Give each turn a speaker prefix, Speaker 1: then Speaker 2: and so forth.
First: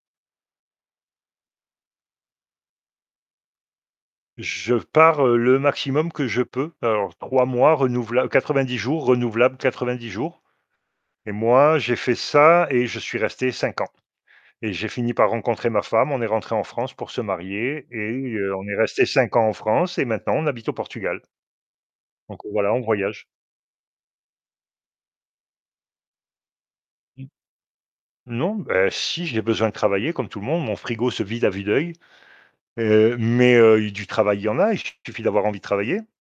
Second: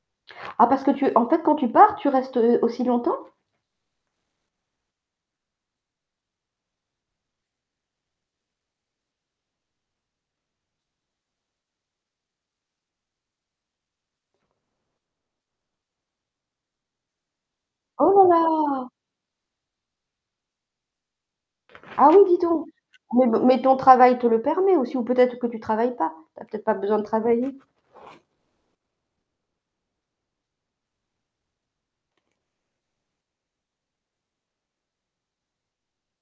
Speaker 1: Ah, parce que tu en fait quand tu pars, tu restes, heu, aussi longtemps?
Speaker 2: Je pars, heu, le maximum que je peux. Alors j 3 mois renouvela 90 jours, renouvelables 90 jours. Et moi, j'ai fait ça et je suis resté 5 ans. Et j'ai fini par rencontrer ma femme, on est rentrés en France pour se marier
Speaker 1: Oh là
Speaker 2: et, heu, on est
Speaker 1: là!
Speaker 2: restés 5 ans en France et maintenant on habite au Portugal.
Speaker 1: Ah, oui, dis
Speaker 2: Donc, heu,
Speaker 1: donc,
Speaker 2: voilà, on voyage.
Speaker 1: mais b mais ton travail te le permet aussi ou peut-être que tu travailles pas? Tu as peut-être pas besoin de
Speaker 2: Mmh.
Speaker 1: travailler?
Speaker 2: Non, bah, si, j'ai besoin de travailler comme tout le monde, mon frigo se vide à vue d'œil. Heu, mais heu, i du travail, il y en a, il su suffit d'avoir envie de travailler.